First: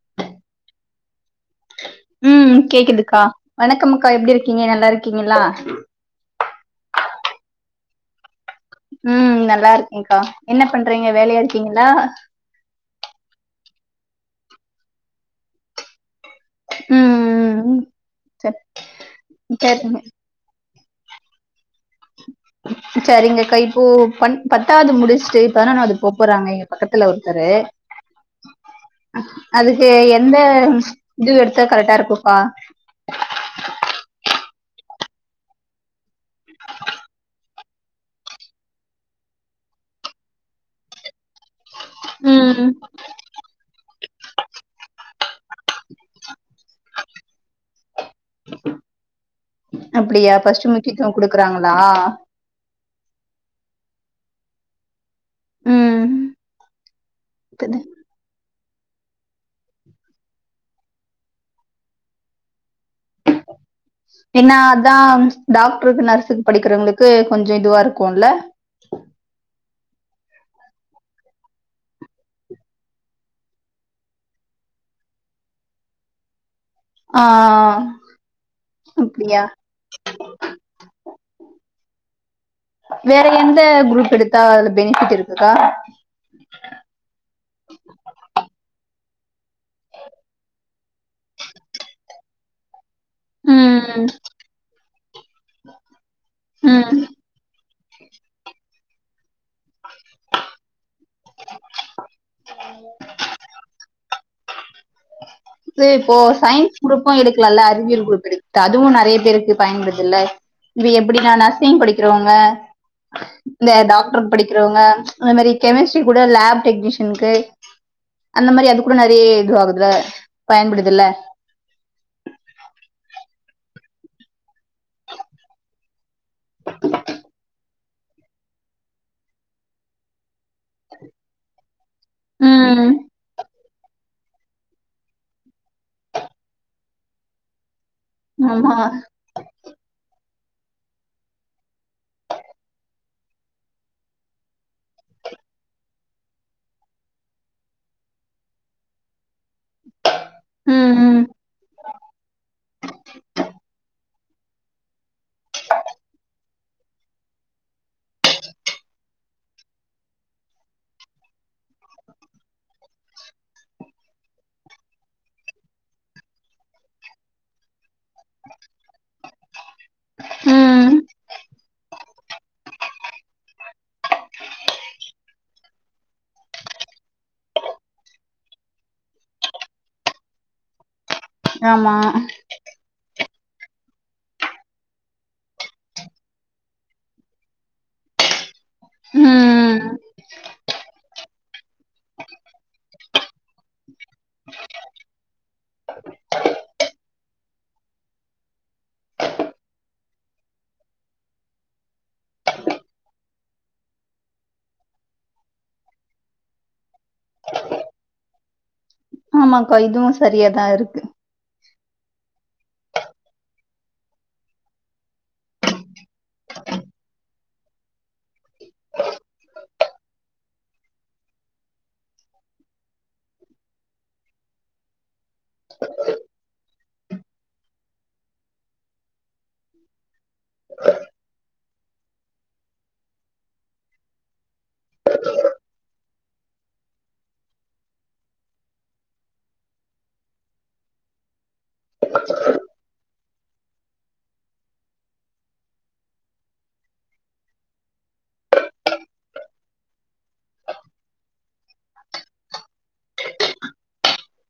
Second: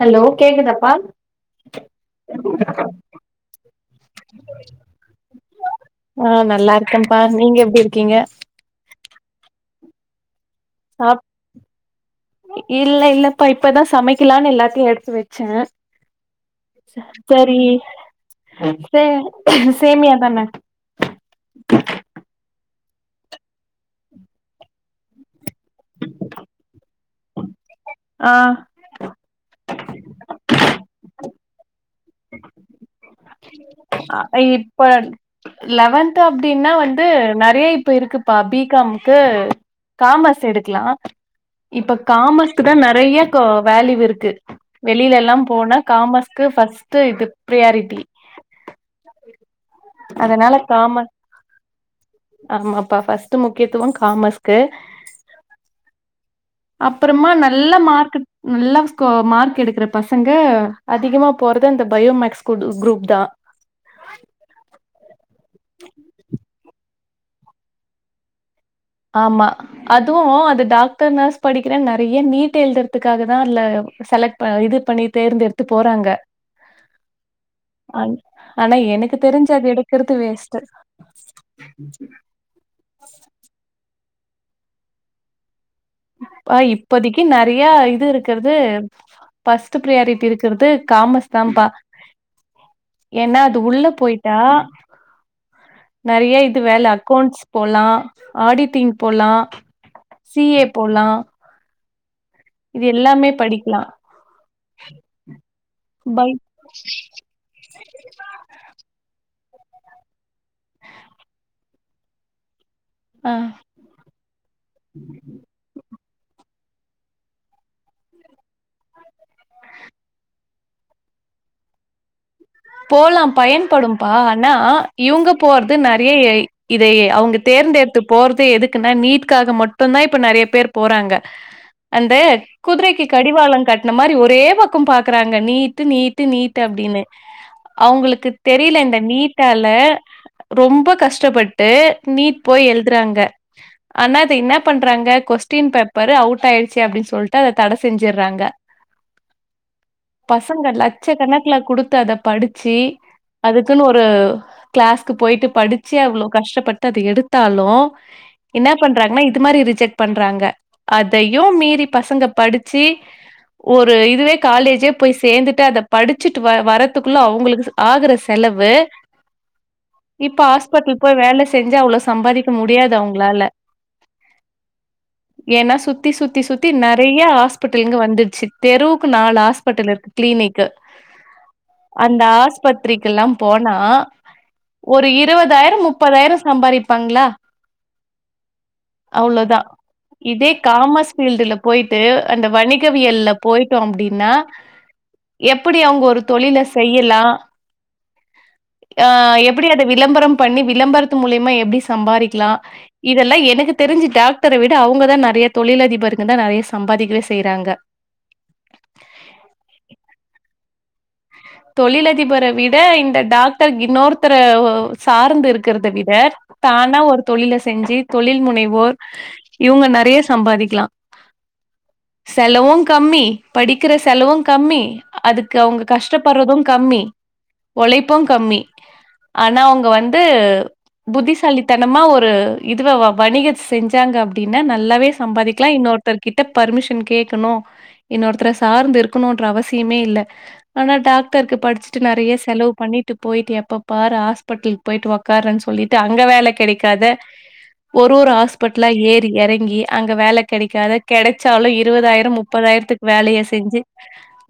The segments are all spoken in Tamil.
ஹலோ கேக்குதப்பா உம் கேக்குதுக்கா வணக்கம் க்கா எப்டி இருக்கீங்க நல்லா இருக்கீங்களா ஆ நல்லா இருக்கேப்பா நீங்க எப்டி இருக்கீங்க உம் நல்லா இருக்கேக்கா என்ன பண்றீங்க சாப் வேலையா இருக்கீங்களா இல்ல இல்லப்பா இப்பதா சமைக்கலானு எல்லாத்தையு எடுத்து வெச்சே ம் செரி ம் சரி சே சரிங்க சேமியா தானே சரிங்கக்கா இப்போ பண் பத்தாது முடிச்ட்டு பதினொன்னாவது போ போறாங்க எங்க பக்கத்துல ஒருத்தரு ஆ அதுக்கு எந்த இது எடுத்த கரெக்டா இருக்குக்கா அ இப்ப லெவன்த் அப்டின்னா வந்து நெறைய இப்ப இருக்கு ப்பா பி காம்கு காமஸ் எடுக்லா இப்ப காமஸ்க்கு ம் தா நெறைய கா வேல்யூ இருக்கு வெளியிலல்லா போனா காமஸ்க்கு ஃபஸ்ட் இது பிரியாரிட்டி அப்டியா அதனால ஃபஸ்ட் முக்கியத்துவ காமர்ஸ் குடுக்குறாங்களா ஆமாப்பா ஃபஸ்ட் முக்கியத்துவம் காமர்ஸ்க்கு ம் அப்பறமா நல்ல சரி. மார்க்கு நல்லா ஸ்கோ மார்க் எடுக்கற பசங்க அதிகமா போறதது அந்த பயோமேக்ஸ் குரூப் தா என்னா அதா டாக்டருக்கு நர்ஸுக்கு படிக்கிறவங்களுக்கு கொஞ்சொ இதுவா இருக்கும்ல ஆம்மா அதுவு அது டாக்டர் நர்ஸ் படிக்கிறே நெறையா நீட் எழுதுறதுக்காக தா அதுல செலக்ட் இப்ப இது பண்ணி தேர்ந்தெடுத்து போறாங்க ஆ ஆ ஆ அண்ட் ஆனா எனக்கு தெரிஞ்சு அது எடுக்கறது வேஸ்ட்டு வேற எந்த குரூப் எடுத்தா அதுல பெனிபிட் இருக்குக்கா அப்பா இப்போதிக்கு நெறையா இது இருக்கறது ஃபஸ்ட் ப்ரியாரிட்டி இருக்கிறது காமஸ் தான்ப்பா ஏன்னா அது உள்ள ம் போய்ட்டா நெறையா இது வேல ம் அக்கௌண்ட்ஸ் போலா ஆடிட்டிங் போலா சி ஏ போலா இது எல்லாமே படிக்லா இது இப்போ பை சயின்ஸ் குரூப்பு எடுக்கலால்ல அறிவியல் குரூப்பு எடு துட்டு அதுவு நெறைய பேருக்கு பயன்படுதுல்ல இது எப்டின்னா நர்ஸிங் படிக்கிறவங்க ஆ இந்த டாக்டர் படிக்கிறவங்க அந்த மாரி கெமிஸ்ட்ரி கூட லேப் டெக்னீஷியனுக்கு அந்த மாரி அது கூட நெறைய இது ஆகுதுல பயன்படுதுல்ல போலா பயன்படும்பா ஆனா இவங்க போறது நெறையா ஏய் இதையே அவங்க தேர்ந்தெடுத்து போறது எதுக்குன்னா நீட்க்காக மட்டுந்தா இப்ப நெறைய பேர் போறாங்க அந்து ம் குதிரைக்கு கடிவாளோங் கட்ன மாரி ஒரே பக்கம் பாக்கறாங்க நீட்டு நீட்டு நீட்டு அப்டினு அவுங்குளுக்குத் ஆமா தெரில இந்த நீட்.. ட்டால ரொம்ப கஷ்டபட்டு நீட் போய் எழுதுறாங்க.. ஆனா அத இன்னாப் பண்றாங்க கொஸ்டின் பேப்பரு அவுட் ஆயிடுச்சு அப்டின் சொல்ட்டு அத தட செஞ்சிர்றாங்க. [inaudible] பசங்க ம் ம் லட்சக்கணக்ல குடுத்து அத படிச்சி அதுக்குனு ஒரு.... கிளாஸ்க்கு போயிட்டு படிச்சு அவ்ளோ கஷ்டபட்டு அது எடுத்தாலு என்னாப் பண்றாங்னா இது மாரி ரிஜெக்ட் பண்றாங்க அதையும் மீறி பசங்க படிச்சி ஒரு இதுவே காலேஜே போய் சேந்துட்டு அதப் படிச்சிட்டு வ வரத் துக்ள அவுங்குளுக்ச் ஆகற செலவு இப்ப ம் ஹாஸ்பட்லுப் போய் வேல செஞ்சு அவ்ளோ சம்பாரிக்க முடியாது அவுங்ளால [inaudible] ஏன்னா சுத்தி சுத்தி சுத்தி நெறைய ஹாஸ்பிட்டுல்ங்க வந்துர்ச்சு தெருவுக்கு நாலு ஹஸ்பெட்டல் இருக்கு. கீளினிக்கு.. ஆமா அந்த ஆஸ்பத்திரிக்கல்லாம் போனா ஒரு இருவதாயிரம் முப்பதாயிரோ சம்பாரிப்பாங்ளா அவ்ளோதா ம் இதே காமர்ஸ் ஃபீல்டுல போயிட்டு அந்த வணிகவியல்ல போயிட்டோ அப்டினா எப்பிடி அவுங்க ஒரு தொழில செய்யலா. அ எப்டி அத விளம்பரம் பண்ணி விளம்பரத்து மூலியமா எப்டி சம்பாரிக்லா இதெல்லா எனுக்கு தெரிஞ்சி டாக்டர விட அவுங்கதா நெறைய தொழிலதிபருங்கதா நெறைய சம்பாதிக்கவே செய்றாங்க. ஆமாக்கா இதுவு சரியாதா இருக்கு... தொழிலதிபர விட இந்த டாக்டர் இன்னொருத்தர ஒ சார்ந்து இருக்கிறத விட தானா ஒரு தொழில செஞ்சி தொழில் முனைவோர், இவுங்க நெறைய சம்பாரிக்லா செலவுங் கம்மி படிக்கிற செலவுங் கம்மி அதுக்கு அவுங்க கஷ்.. ஷ்டப்பர்றதுங் கம்மி ஒழைப்புங் கம்மி ஆனா அவுங்க வந்து... புத்திசாலித்தனமா ஒரு இதுவாவா வணிகச் செஞ்சாங்க அப்டினா நல்லாவே சம்பாதிக்லா இன்னொ த்தர்கிட்டப் பர்மிஷன் கேக்கணு இன்னொருத்ர சார்ந்து இருக்கணுன்ற அவசியமே இல்ல ஆனா டாக்டர்க்கு படிச்ட்டு நெறைய செலவு பண்ணிட்டு போயிட்டு எப்பப் பாரு ஹாஸ்பட்டல், போயிட்டு ஒக்காறன் சொல்லிட்டு அங்க வேல கெடைக்காத ஒரு ஒரு ஹாஸ்பட்லா ஏறி எறங்கி அங்கே வேல கெடைக்காத கெடச்சாலு இருவதாயிரம் முப்பதாயிரத்துக் வேலைய செஞ்சி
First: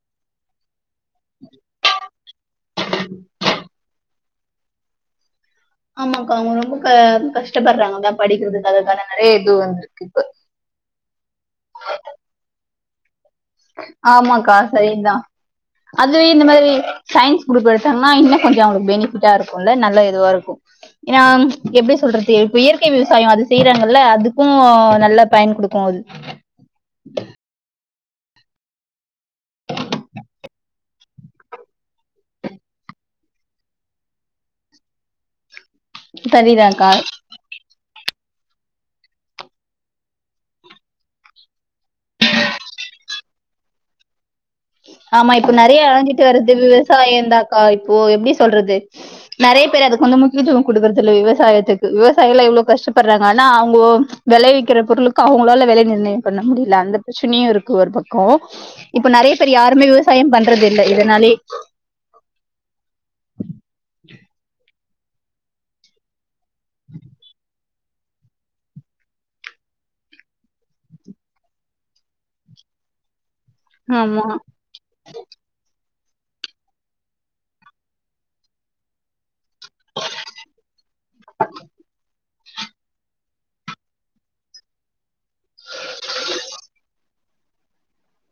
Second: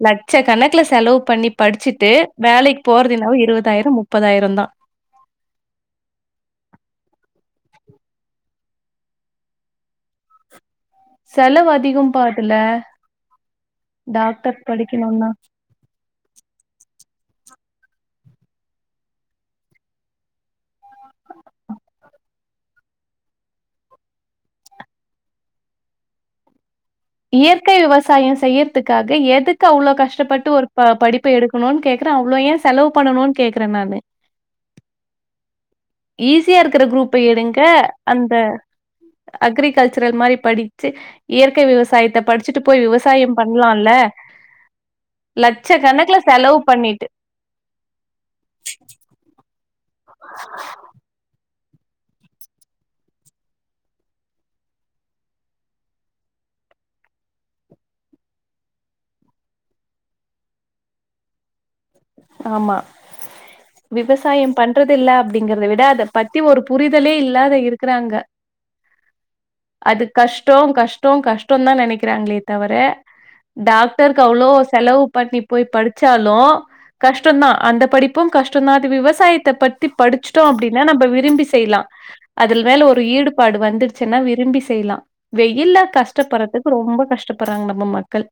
லட்சக் கணக்லச் செலவுப் பண்ணிப் படிச்சிட்டு வேலைக் போறது என்னவோ இருவதாயிரம் முப்பதாயிரந்தா ஆமாக்கா அவுங்க ரொம்ப க கஷ்டப்பர்றாங்கதா படிக்கிறதுக்காகக்கான நெறைய [unintelligible] செலவு அதிகம்ப்பா அதுல ஆமாக்கா டாக்டர் சரிதா படிக்கணுன்னா அதுவே இந்த மாரி சயின்ஸ் குரூப் எடுத்தாங்னா இன்னு கொஞ்சோ அவுங்ளுக்கு பெனிஃபிட்டா இருக்குல்ல நல்ல இதுவா இருக்கு எனாம் எப்டி சொல்றது இப்ப இயற் கை விவசாயோ அது செய்றாங்கல்ல அதுக்கு நல்லப்பயன் குடுக்கு அது... இயற்கை விவசாயோ செய்யர்த்துக்காக எதுக்கு அவ்ளோ கஷ்டப்பட்டு ஒரு ப படிப்ப எடுக் க்கணுன் கேக்றே அவ்ளோ ஏ செலவுப் பண்ணணுன் கேக்றே நானு ஈஸியா இருக்ற சரிதாக்கா குரூப்ப எடுங்க அந்த அக்ரிகல்ச்சரல் மாரி படிச்சி இயற்கை விவசாயத்தப் படிச்சுட்டு போய் விவசாயம் பண்லா இல்ல ஆமா இப்ப நெறைய ஏங்கிட்டு செலவு வர்தில் பண்ணிட்டு வெசவாயந் தா ஆ இப்போ எப்டி சொல்றது நெறைய பேர் அதுக்கு வந்து முக்கியத்துவோ குடுக்குறது இல்ல விவசாயத்துக் விவசாயில்லா எவ்ளோ கஷ்டப்படுறாங்க ஆனா அவ்வோங்கோ வெளைவிக்கிற பொருள்ளுக்கு அவுங்களால வெலை நிர்ணய பண்ண முடியில அந்தப் பிச்சினையு இருக்கு ஒரு பக்கோ இப்ப நெறைய பேர் யாருமே விவசாய பண்றது இல்லை இதனாலே ஆமா விவசாயம் பண்றது இல்ல அப்டிங்கறத விடா அதப் பத்தி ஒரு புரிதலே இல்லாத இருக்குறாங்க அது கஷ்டோ கஷ்டோ கஷ்டோ தா நெனக்கிறாங்களே தவர டாக்டருக்கு ஆமா அவ்ளோ செலவு பண்ணி போய் படிச்சாலோ கஷ்டோ தா அந்த படிப்பு கஷ்டோ தா அது விவசாயத் இத பத்தி படிச்சிட்டோ அப்டின்னா நம்ம விரும்பி செய்லா அதில் வேல ஒர் ஈடுபாடு வந்துடுச்சுன்னா விரும்பி செய்லா வெயில்ல கஷ்டப்படுறதுக்கு ரொம்ப கஷ்டப்படுறாங்க நம்ம மக்கள்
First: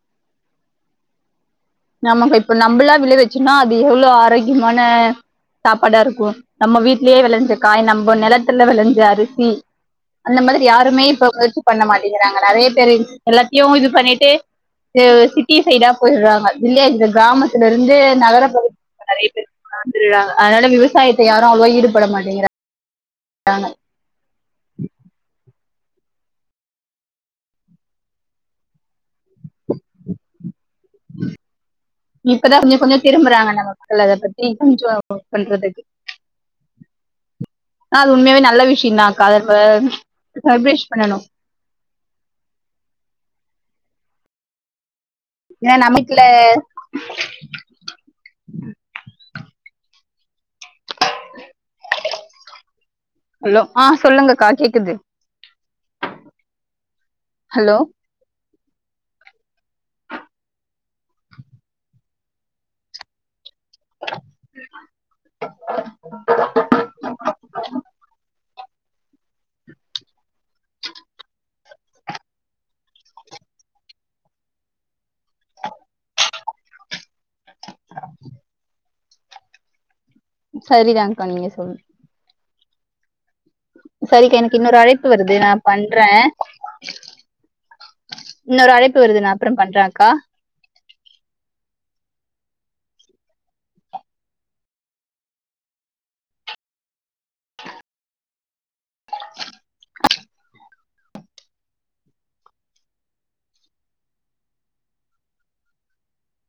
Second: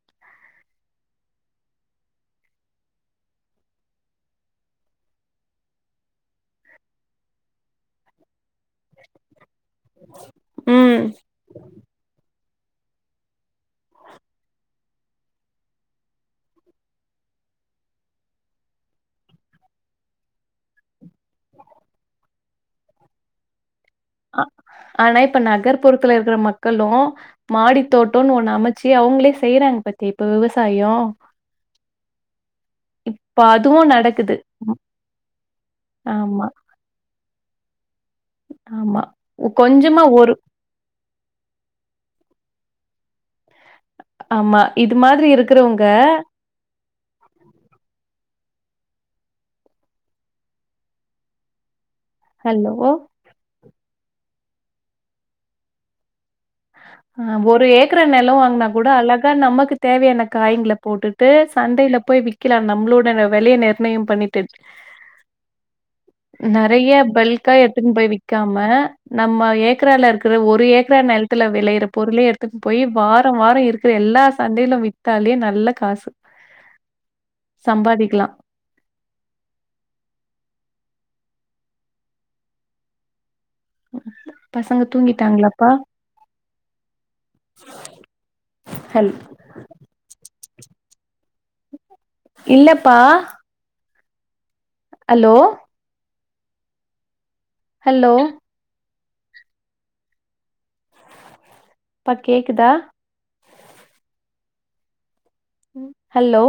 நம்ம இப்ப நம்மளா விள வச்சேன்னா அது எவ்ளோ ஆரோக்கியமான சாப்பாடா இருக்கு நம்ம வீட்லயே வெளஞ்ச காய் நம்ம நிலத் துல வெளஞ்ச அரிசி அந்த மதிரி ம் யாருமே இப்ப முயற்சி பண்ண மாட்டேங்கிறாங் நெறய பேரு எல்லாத்தயு இது பண்ணிட்டு து சிட்டி சைடா போயிர்றாங்க வில்லேஜ்து கிராமத்துல இருந்து நகர பகுத் நெறை பேரு வந்துருறாங்க அதனால விவசாயத் தே யாரு அவ்வோளா ஈடுபட மாட்டாங்கிற றாங்க ஆ ஆனா இப்ப நகர்ப்புறத்துல இருக்கற மக்களு மாடி தோட்டோனு ஒண்ணு அமச்சு அவ்ங்களே செய்யறாங்க பத்தி இப்ப விவசாயோ இப்பதா கொஞ்சோ கொஞ்சோ இப்ப திரும்புறாங்க நம்ம அதுவு மக்கள் அத நடக்குது பத்தி ம். கொஞ்சோ பண்றதுக்கு ஆமா ஆ அது உண்மையாவே நல்ல ஆமா விஷயங்தாக்கா கதர்ம்ப கொஞ்சமா ஒரு சர்ப்பேஷ் பண்ணனு ஆமா இது மாதிரிப் ஏனா நமகில்ல ஹல்லோ ஹலோ ஆ சொல்லுங்க அக்கா கேக்குது ஆ ஒரு ஹலோ ஏக்கர நெலோ வாங்குனா கூட அழகா நமக்கு தேவயான காய்ங்கள போட்டுட்டு சந்டையில போய் விக்கலா நம்மளோட வெலைய நிர் ணய பண்ணட்டேச் நெறைய பல்க்கா எட்த்துன்னு போய் விக்காம் ம நம்ம ஏக்கரால இருக்கற ஒரு ஏக்கரா நெல் த்துல வெளையிற பொருளே எடுத்துட்டு போய் வாரோம் வாரோ இருக்குற எல்லா சந்தைலே வித்தாலே நல்ல காசு சம்பாதிக்கல்லா சரிதாங்க்கா நீங்க சொல்ற சரிக்கா எனக்கு இன்னொரு பசங்க அழைப்பு வருது நா தூங்கிட்டாங்களாப்பா? பண்றே இன்னொரு அழைப்பு ஹல் வருது நா அப்றோ பண்றே அக்கா இல்லப்பா ஹலோ ஹலோ ப்பா கேக்குதா ஹல்லோ